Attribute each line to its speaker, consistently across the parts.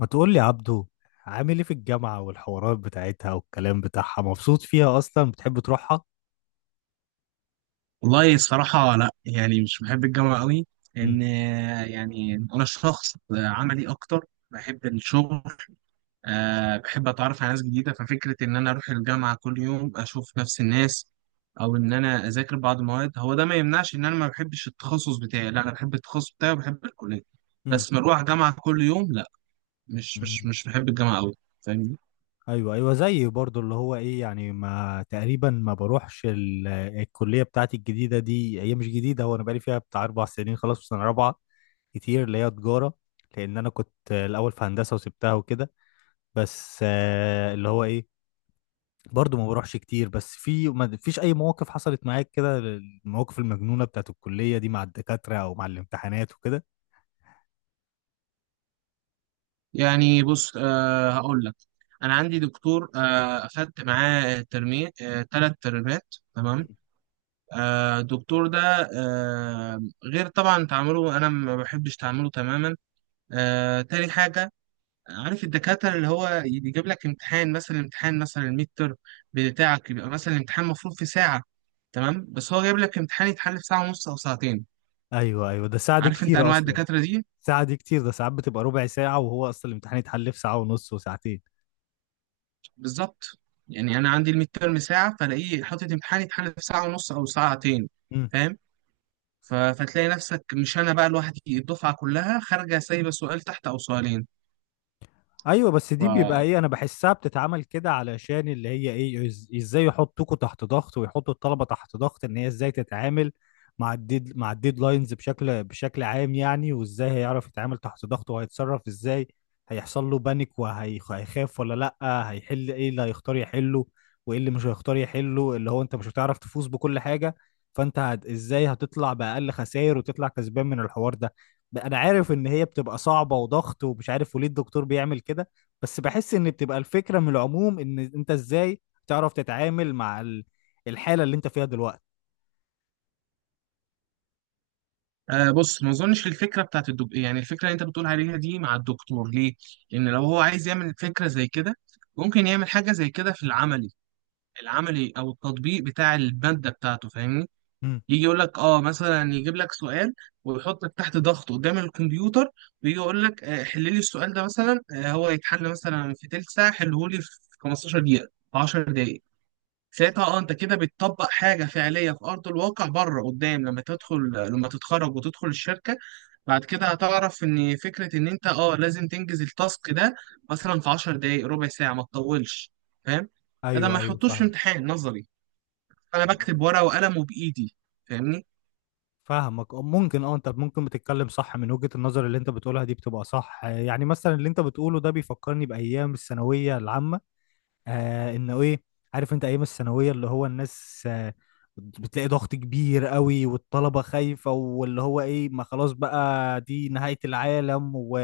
Speaker 1: ما تقول لي عبدو، عامل ايه في الجامعة والحوارات بتاعتها والكلام بتاعها؟ مبسوط فيها اصلا؟ بتحب تروحها؟
Speaker 2: والله الصراحة لا، مش بحب الجامعة قوي لأن
Speaker 1: امم.
Speaker 2: يعني أنا شخص عملي أكتر. بحب الشغل. أه، بحب أتعرف على ناس جديدة. ففكرة إن أنا أروح الجامعة كل يوم أشوف نفس الناس أو إن أنا أذاكر بعض المواد، هو ده ما يمنعش إن أنا ما بحبش التخصص بتاعي. لا، أنا بحب التخصص بتاعي وبحب الكلية،
Speaker 1: امم.
Speaker 2: بس مروح جامعة كل يوم لا. مش مش
Speaker 1: امم.
Speaker 2: مش بحب الجامعة قوي.
Speaker 1: ايوه، ايوه، زيي برضو اللي هو ايه يعني ما تقريبا ما بروحش الكلية بتاعتي الجديدة. دي هي مش جديدة، هو انا بقالي فيها بتاع 4 سنين، خلاص في سنة رابعة كتير اللي هي تجارة. لان انا كنت الاول في هندسة وسبتها وكده. بس آه، اللي هو ايه برضو ما بروحش كتير. بس في ما فيش اي مواقف حصلت معاك كده، المواقف المجنونة بتاعت الكلية دي مع الدكاترة او مع الامتحانات وكده؟
Speaker 2: يعني بص، هقول لك. انا عندي دكتور، اخدت معاه ترمي، ثلاث ترمات، تمام. الدكتور ده، غير طبعا تعامله، انا ما بحبش تعامله تماما. تاني حاجه، عارف الدكاتره اللي هو يجيب لك امتحان مثلا، امتحان مثلا الميد ترم بتاعك، يبقى مثلا الامتحان المفروض في ساعه، تمام، بس هو جايب لك امتحان يتحل في ساعه ونص او ساعتين.
Speaker 1: ايوه، ايوه، ده ساعة دي
Speaker 2: عارف انت
Speaker 1: كتير
Speaker 2: انواع
Speaker 1: اصلا.
Speaker 2: الدكاتره دي؟
Speaker 1: ساعة دي كتير، ده ساعات بتبقى ربع ساعة وهو اصلا الامتحان يتحل في ساعة ونص وساعتين.
Speaker 2: بالظبط، يعني انا عندي الميد تيرم ساعه، فلاقيه حاطط امتحان يتحل في ساعه ونص او ساعتين، فاهم؟ ف- فتلاقي نفسك مش انا بقى لوحدي، الدفعه كلها خارجه سايبه سؤال تحت او سؤالين.
Speaker 1: ايوه. بس
Speaker 2: ف
Speaker 1: دي بيبقى ايه، انا بحسها بتتعمل كده علشان اللي هي ايه ازاي يحطوكوا تحت ضغط ويحطوا الطلبه تحت ضغط ان هي ازاي تتعامل مع الديد مع الديدلاينز بشكل عام يعني، وازاي هيعرف يتعامل تحت ضغط، وهيتصرف ازاي، هيحصل له بانيك وهيخاف ولا لا، هيحل ايه، اللي هيختار يحله وايه اللي مش هيختار يحله، اللي هو انت مش هتعرف تفوز بكل حاجه. فانت ازاي هتطلع باقل خسائر وتطلع كسبان من الحوار ده. انا عارف ان هي بتبقى صعبة وضغط ومش عارف وليه الدكتور بيعمل كده، بس بحس ان بتبقى الفكرة من العموم ان انت ازاي تعرف تتعامل مع الحالة اللي انت فيها دلوقتي.
Speaker 2: آه بص، ما اظنش الفكره بتاعت الدكتور، يعني الفكره اللي انت بتقول عليها دي مع الدكتور، ليه؟ لان لو هو عايز يعمل فكره زي كده، ممكن يعمل حاجه زي كده في العملي، العملي او التطبيق بتاع الماده بتاعته، فاهمني؟
Speaker 1: امم.
Speaker 2: يجي يقول لك اه مثلا، يجيب لك سؤال ويحطك تحت ضغط قدام الكمبيوتر، ويجي يقول لك آه، حل لي السؤال ده مثلا، آه، هو يتحل مثلا في تلت ساعه، حله لي في 15 دقيقه، في 10 دقائق. ساعتها اه انت كده بتطبق حاجه فعليه في ارض الواقع بره قدام. لما تدخل، لما تتخرج وتدخل الشركه بعد كده، هتعرف ان فكره ان انت اه لازم تنجز التاسك ده مثلا في 10 دقائق، ربع ساعه، ما تطولش، فاهم؟ ده
Speaker 1: ايوه،
Speaker 2: ما
Speaker 1: ايوه،
Speaker 2: يحطوش في
Speaker 1: فاهم.
Speaker 2: امتحان نظري انا بكتب ورقه وقلم وبايدي، فاهمني؟
Speaker 1: فاهمك. أه، ممكن، انت ممكن بتتكلم صح من وجهة النظر اللي انت بتقولها دي بتبقى صح. يعني مثلا اللي انت بتقوله ده بيفكرني بأيام الثانوية العامة. آه، انه ايه، عارف انت ايام الثانويه اللي هو الناس آه، بتلاقي ضغط كبير قوي والطلبه خايفه واللي هو ايه، ما خلاص بقى دي نهايه العالم،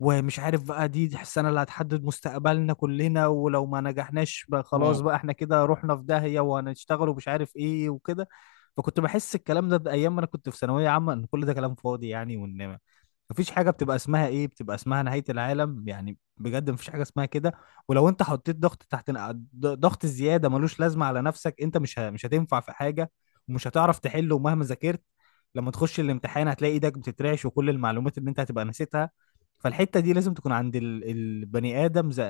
Speaker 1: ومش عارف بقى دي السنه اللي هتحدد مستقبلنا كلنا، ولو ما نجحناش بقى خلاص بقى احنا كده رحنا في داهيه وهنشتغل ومش عارف ايه وكده. فكنت بحس الكلام ده ايام ما انا كنت في ثانويه عامه ان كل ده كلام فاضي يعني، وان مفيش حاجة بتبقى اسمها ايه، بتبقى اسمها نهاية العالم. يعني بجد مفيش حاجة اسمها كده. ولو انت حطيت ضغط تحت ضغط زيادة ملوش لازمة على نفسك انت مش هتنفع في حاجة ومش هتعرف تحله، ومهما ذاكرت لما تخش الامتحان هتلاقي ايدك بتترعش وكل المعلومات اللي انت هتبقى نسيتها. فالحتة دي لازم تكون عند البني آدم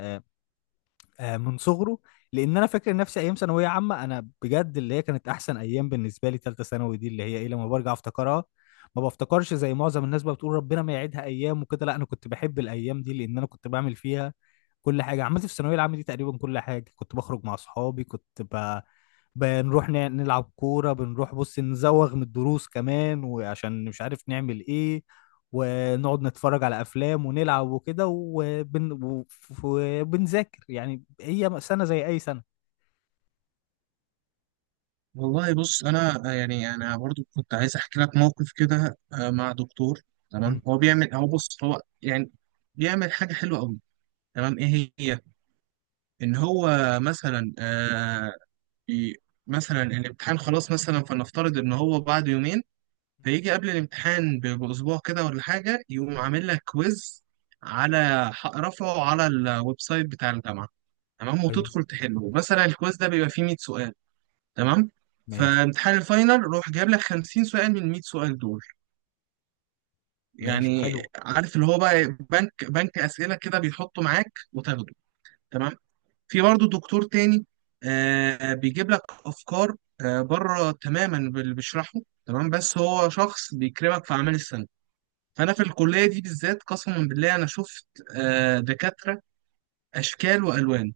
Speaker 1: آه، من صغره. لان انا فاكر نفسي ايام ثانويه عامه انا بجد اللي هي كانت احسن ايام بالنسبه لي، ثالثه ثانوي دي اللي هي ايه لما برجع افتكرها ما بفتكرش زي معظم الناس بقى بتقول ربنا ما يعيدها ايام وكده. لا انا كنت بحب الايام دي، لان انا كنت بعمل فيها كل حاجه. عملت في الثانويه العامه دي تقريبا كل حاجه. كنت بخرج مع اصحابي، كنت بنروح نلعب كوره، بنروح بص نزوغ من الدروس كمان، وعشان مش عارف نعمل ايه ونقعد نتفرج على افلام ونلعب وكده، وبنذاكر. يعني هي سنه زي اي سنه.
Speaker 2: والله بص، انا آه، يعني انا برضو كنت عايز احكي لك موقف كده، آه، مع دكتور.
Speaker 1: مم.
Speaker 2: تمام، هو بيعمل، هو بص، هو يعني بيعمل حاجه حلوه قوي. تمام، ايه هي؟ ان هو مثلا آه، بي، مثلا الامتحان خلاص مثلا، فلنفترض ان هو بعد يومين، فيجي قبل الامتحان ب- باسبوع كده ولا حاجه، يقوم عامل لك كويز على رفعه على الويب سايت بتاع الجامعه. تمام،
Speaker 1: ايوه.
Speaker 2: وتدخل تحله مثلا، الكويز ده بيبقى فيه 100 سؤال. تمام،
Speaker 1: ماشي.
Speaker 2: فامتحان الفاينل روح جايب لك 50 سؤال من 100 سؤال دول،
Speaker 1: ماشي
Speaker 2: يعني.
Speaker 1: حلو.
Speaker 2: عارف اللي هو بقى بنك اسئله كده بيحطه معاك وتاخده، تمام. في برضه دكتور تاني، آه بيجيب لك افكار آه بره تماما باللي بيشرحه، تمام، بس هو شخص بيكرمك في اعمال السنه. فانا في الكليه دي بالذات، قسما بالله انا شفت آه دكاتره اشكال والوان،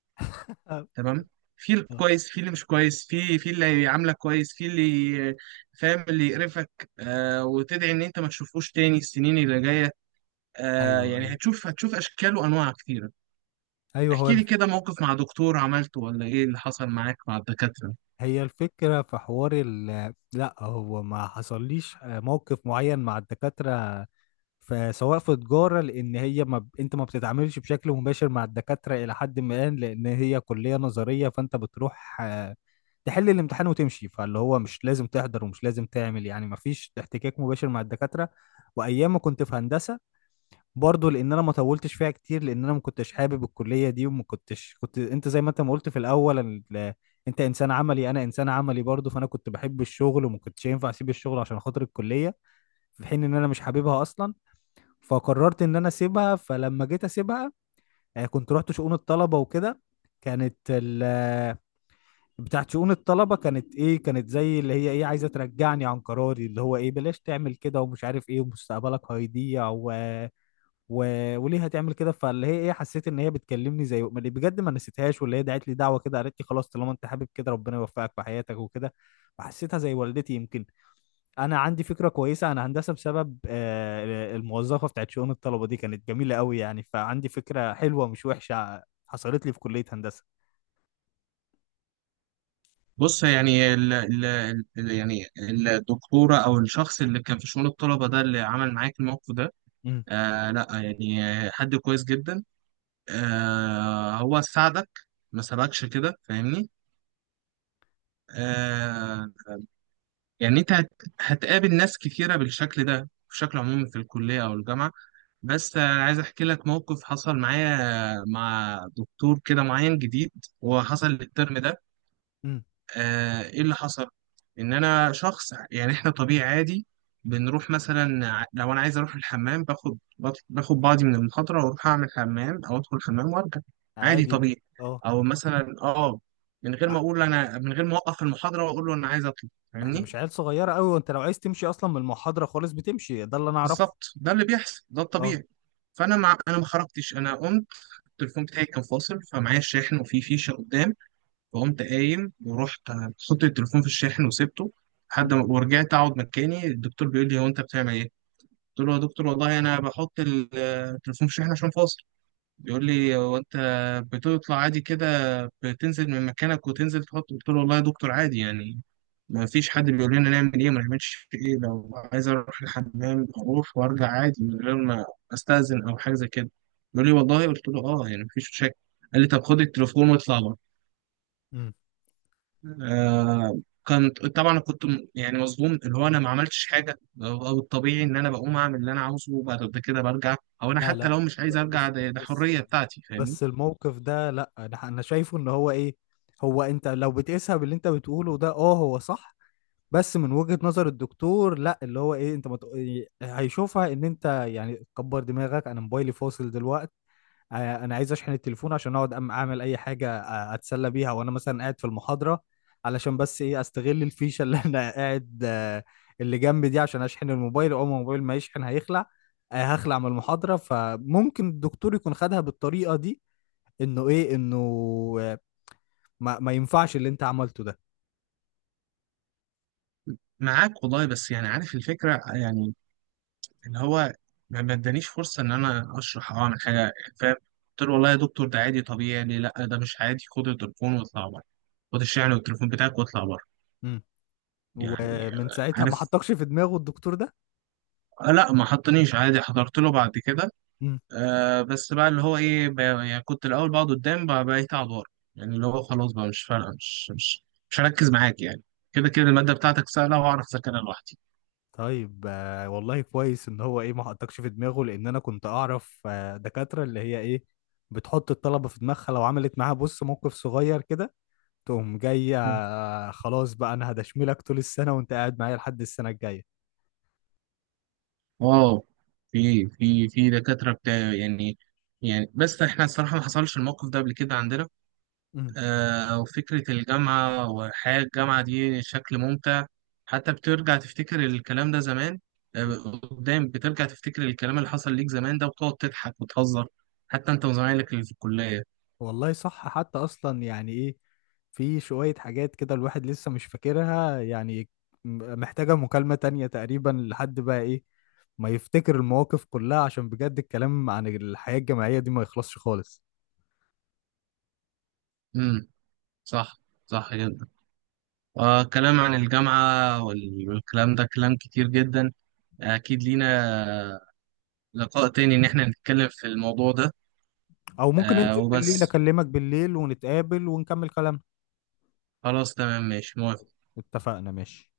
Speaker 1: آه.
Speaker 2: تمام. في
Speaker 1: آه.
Speaker 2: الكويس، في اللي مش كويس، في في اللي عاملك كويس، في اللي فاهم اللي يقرفك، آه، وتدعي ان انت ما تشوفوش تاني السنين اللي جايه. آه،
Speaker 1: ايوه،
Speaker 2: يعني
Speaker 1: ايوه.
Speaker 2: هتشوف، هتشوف اشكال وانواع كتيره.
Speaker 1: ايوه هو
Speaker 2: احكي لي كده موقف مع دكتور عملته، ولا ايه اللي حصل معاك مع الدكاتره؟
Speaker 1: هي الفكره في حوار لا هو ما حصليش آه، موقف معين مع الدكاتره. فسواء في تجارة، لأن هي ما ب... أنت ما بتتعاملش بشكل مباشر مع الدكاترة إلى حد ما، لأن هي كلية نظرية. فأنت بتروح آه، تحل الامتحان وتمشي. فاللي هو مش لازم تحضر ومش لازم تعمل، يعني ما فيش احتكاك مباشر مع الدكاترة. وأيام ما كنت في هندسة برضه، لأن أنا ما طولتش فيها كتير، لأن أنا ما كنتش حابب الكلية دي وما كنتش. كنت أنت زي ما أنت ما قلت في الأول أنت إنسان عملي، أنا إنسان عملي برضه، فأنا كنت بحب الشغل وما كنتش ينفع أسيب الشغل عشان خاطر الكلية في حين إن أنا مش حاببها أصلا. فقررت ان انا اسيبها. فلما جيت اسيبها آه، كنت رحت شؤون الطلبه وكده. كانت ال بتاعت شؤون الطلبه كانت ايه، كانت زي اللي هي ايه عايزه ترجعني عن قراري اللي هو ايه، بلاش تعمل كده ومش عارف ايه ومستقبلك هيضيع و... وليه هتعمل كده. فاللي هي ايه حسيت ان هي بتكلمني زي بجد ما نسيتهاش، واللي هي دعت لي دعوه كده، قالت لي خلاص طالما انت حابب كده ربنا يوفقك في حياتك وكده. فحسيتها زي والدتي يمكن. انا عندي فكره كويسه عن هندسه بسبب آه، الموظفه بتاعت شؤون الطلبه دي كانت جميله قوي يعني، فعندي فكره حلوه مش وحشه حصلت لي في كليه هندسه.
Speaker 2: بص، يعني ال ال ال يعني الدكتوره او الشخص اللي كان في شؤون الطلبه ده، اللي عمل معاك الموقف ده،
Speaker 1: امم.
Speaker 2: آه، لا يعني حد كويس جدا، آه، هو ساعدك، ما سابكش كده، فاهمني؟ آه، يعني هتقابل ناس كتيرة بالشكل ده بشكل عمومي في الكلية او الجامعة. بس آه، عايز احكي لك موقف حصل معايا مع دكتور كده معين جديد، وحصل الترم ده.
Speaker 1: امم.
Speaker 2: آه، ايه اللي حصل؟ ان انا شخص، يعني احنا طبيعي عادي، بنروح مثلا لو انا عايز اروح الحمام باخد باخد بعضي من المحاضره واروح اعمل حمام او ادخل الحمام وارجع، عادي
Speaker 1: عادي.
Speaker 2: طبيعي.
Speaker 1: اه.
Speaker 2: او مثلا اه من غير
Speaker 1: ع-
Speaker 2: ما اقول، انا من غير ما اوقف المحاضره واقول له انا عايز اطلع،
Speaker 1: احنا
Speaker 2: فاهمني؟
Speaker 1: مش عيال صغيره قوي، وانت لو عايز تمشي اصلا من المحاضره خالص بتمشي. ده اللي انا اعرفه.
Speaker 2: بالظبط ده اللي بيحصل، ده
Speaker 1: اه.
Speaker 2: الطبيعي. انا ما خرجتش، انا قمت، التليفون بتاعي كان فاصل فمعايا الشاحن وفي فيشه قدام، فقمت قايم ورحت حطيت التليفون في الشاحن وسبته
Speaker 1: مم.
Speaker 2: لحد ما، ورجعت اقعد مكاني. الدكتور بيقول لي هو انت بتعمل ايه؟ قلت له يا دكتور والله انا بحط التليفون في الشاحن عشان فاصل. بيقول لي هو انت بتطلع عادي كده؟ بتنزل من مكانك وتنزل تحط؟ قلت له والله يا دكتور عادي يعني، ما فيش حد بيقول لنا نعمل ايه ما نعملش ايه، لو عايز اروح الحمام اروح وارجع عادي من غير ما استاذن او حاجه زي كده. بيقول لي والله؟ قلت له اه، يعني مفيش مشاكل. قال لي طب خد التليفون واطلع بره.
Speaker 1: امم.
Speaker 2: آه، كنت طبعا كنت يعني مصدوم، اللي هو انا ما عملتش حاجه، او أو الطبيعي ان انا بقوم اعمل اللي انا عاوزه وبعد كده برجع، او انا
Speaker 1: لا،
Speaker 2: حتى
Speaker 1: لا.
Speaker 2: لو مش عايز ارجع،
Speaker 1: بس
Speaker 2: ده
Speaker 1: بس
Speaker 2: حريه بتاعتي، فاهمني؟
Speaker 1: بس الموقف ده لا، انا شايفه ان هو ايه، هو انت لو بتقيسها باللي انت بتقوله ده اه هو صح. بس من وجهة نظر الدكتور لا، اللي هو ايه انت هيشوفها ان انت يعني كبر دماغك. انا موبايلي فاصل دلوقتي آه، انا عايز اشحن التليفون عشان اقعد اعمل اي حاجة آه، اتسلى بيها وانا مثلا قاعد في المحاضرة، علشان بس ايه استغل الفيشة اللي انا قاعد آه، اللي جنبي دي عشان اشحن الموبايل. اول ما الموبايل ما يشحن هيخلع آه، هخلع من المحاضرة. فممكن الدكتور يكون خدها بالطريقة دي، انه آه، ما ينفعش اللي انت عملته ده.
Speaker 2: معاك والله، بس يعني عارف الفكره، يعني اللي هو ما ادانيش فرصه ان انا اشرح او اعمل حاجه، فاهم؟ قلت له والله يا دكتور ده عادي طبيعي، ليه؟ لا ده مش عادي، خد التليفون واطلع بره، خد الشحن والتليفون بتاعك واطلع بره.
Speaker 1: مم.
Speaker 2: يعني
Speaker 1: ومن
Speaker 2: آه،
Speaker 1: ساعتها ما
Speaker 2: عارف.
Speaker 1: حطكش في دماغه الدكتور ده؟
Speaker 2: آه، لا ما حطنيش، عادي حضرت له بعد كده.
Speaker 1: مم.
Speaker 2: آه، بس بقى اللي هو ايه، يعني كنت الاول بقعد قدام، بقى بقيت اقعد ورا. يعني اللي هو خلاص بقى مش فارقه، مش هركز معاك يعني، كده كده الماده بتاعتك سهله وهعرف اذاكرها لوحدي.
Speaker 1: طيب آه، والله كويس ان هو ايه ما حطكش في دماغه، لان انا كنت اعرف آه، دكاتره اللي هي ايه بتحط الطلبه في دماغها. لو عملت معاها بص موقف صغير كده تقوم جايه
Speaker 2: مم.
Speaker 1: آه، خلاص بقى انا هدشملك طول السنه وانت قاعد معايا لحد السنه الجايه.
Speaker 2: اه، في دكاتره بتاع يعني، يعني بس احنا الصراحه ما حصلش الموقف ده قبل كده عندنا.
Speaker 1: مم.
Speaker 2: آه، وفكرة الجامعة وحياة الجامعة دي شكل ممتع، حتى بترجع تفتكر الكلام ده زمان،
Speaker 1: مم.
Speaker 2: آه، قدام بترجع تفتكر الكلام اللي حصل ليك زمان ده وتقعد تضحك وتهزر حتى انت وزمايلك اللي في الكلية.
Speaker 1: والله صح. حتى اصلا يعني ايه في شويه حاجات كده الواحد لسه مش فاكرها يعني، محتاجه مكالمه تانية تقريبا لحد بقى ايه ما يفتكر المواقف كلها، عشان بجد الكلام عن الحياه الجامعيه دي ما يخلصش خالص.
Speaker 2: امم، صح، صح جدا. آه، كلام عن الجامعة والكلام ده كلام كتير جدا، أكيد لينا لقاء تاني إن احنا نتكلم في الموضوع ده.
Speaker 1: او ممكن
Speaker 2: آه،
Speaker 1: ننزل بالليل،
Speaker 2: وبس،
Speaker 1: اكلمك بالليل ونتقابل ونكمل كلامنا.
Speaker 2: خلاص تمام، ماشي، موافق.
Speaker 1: اتفقنا ماشي.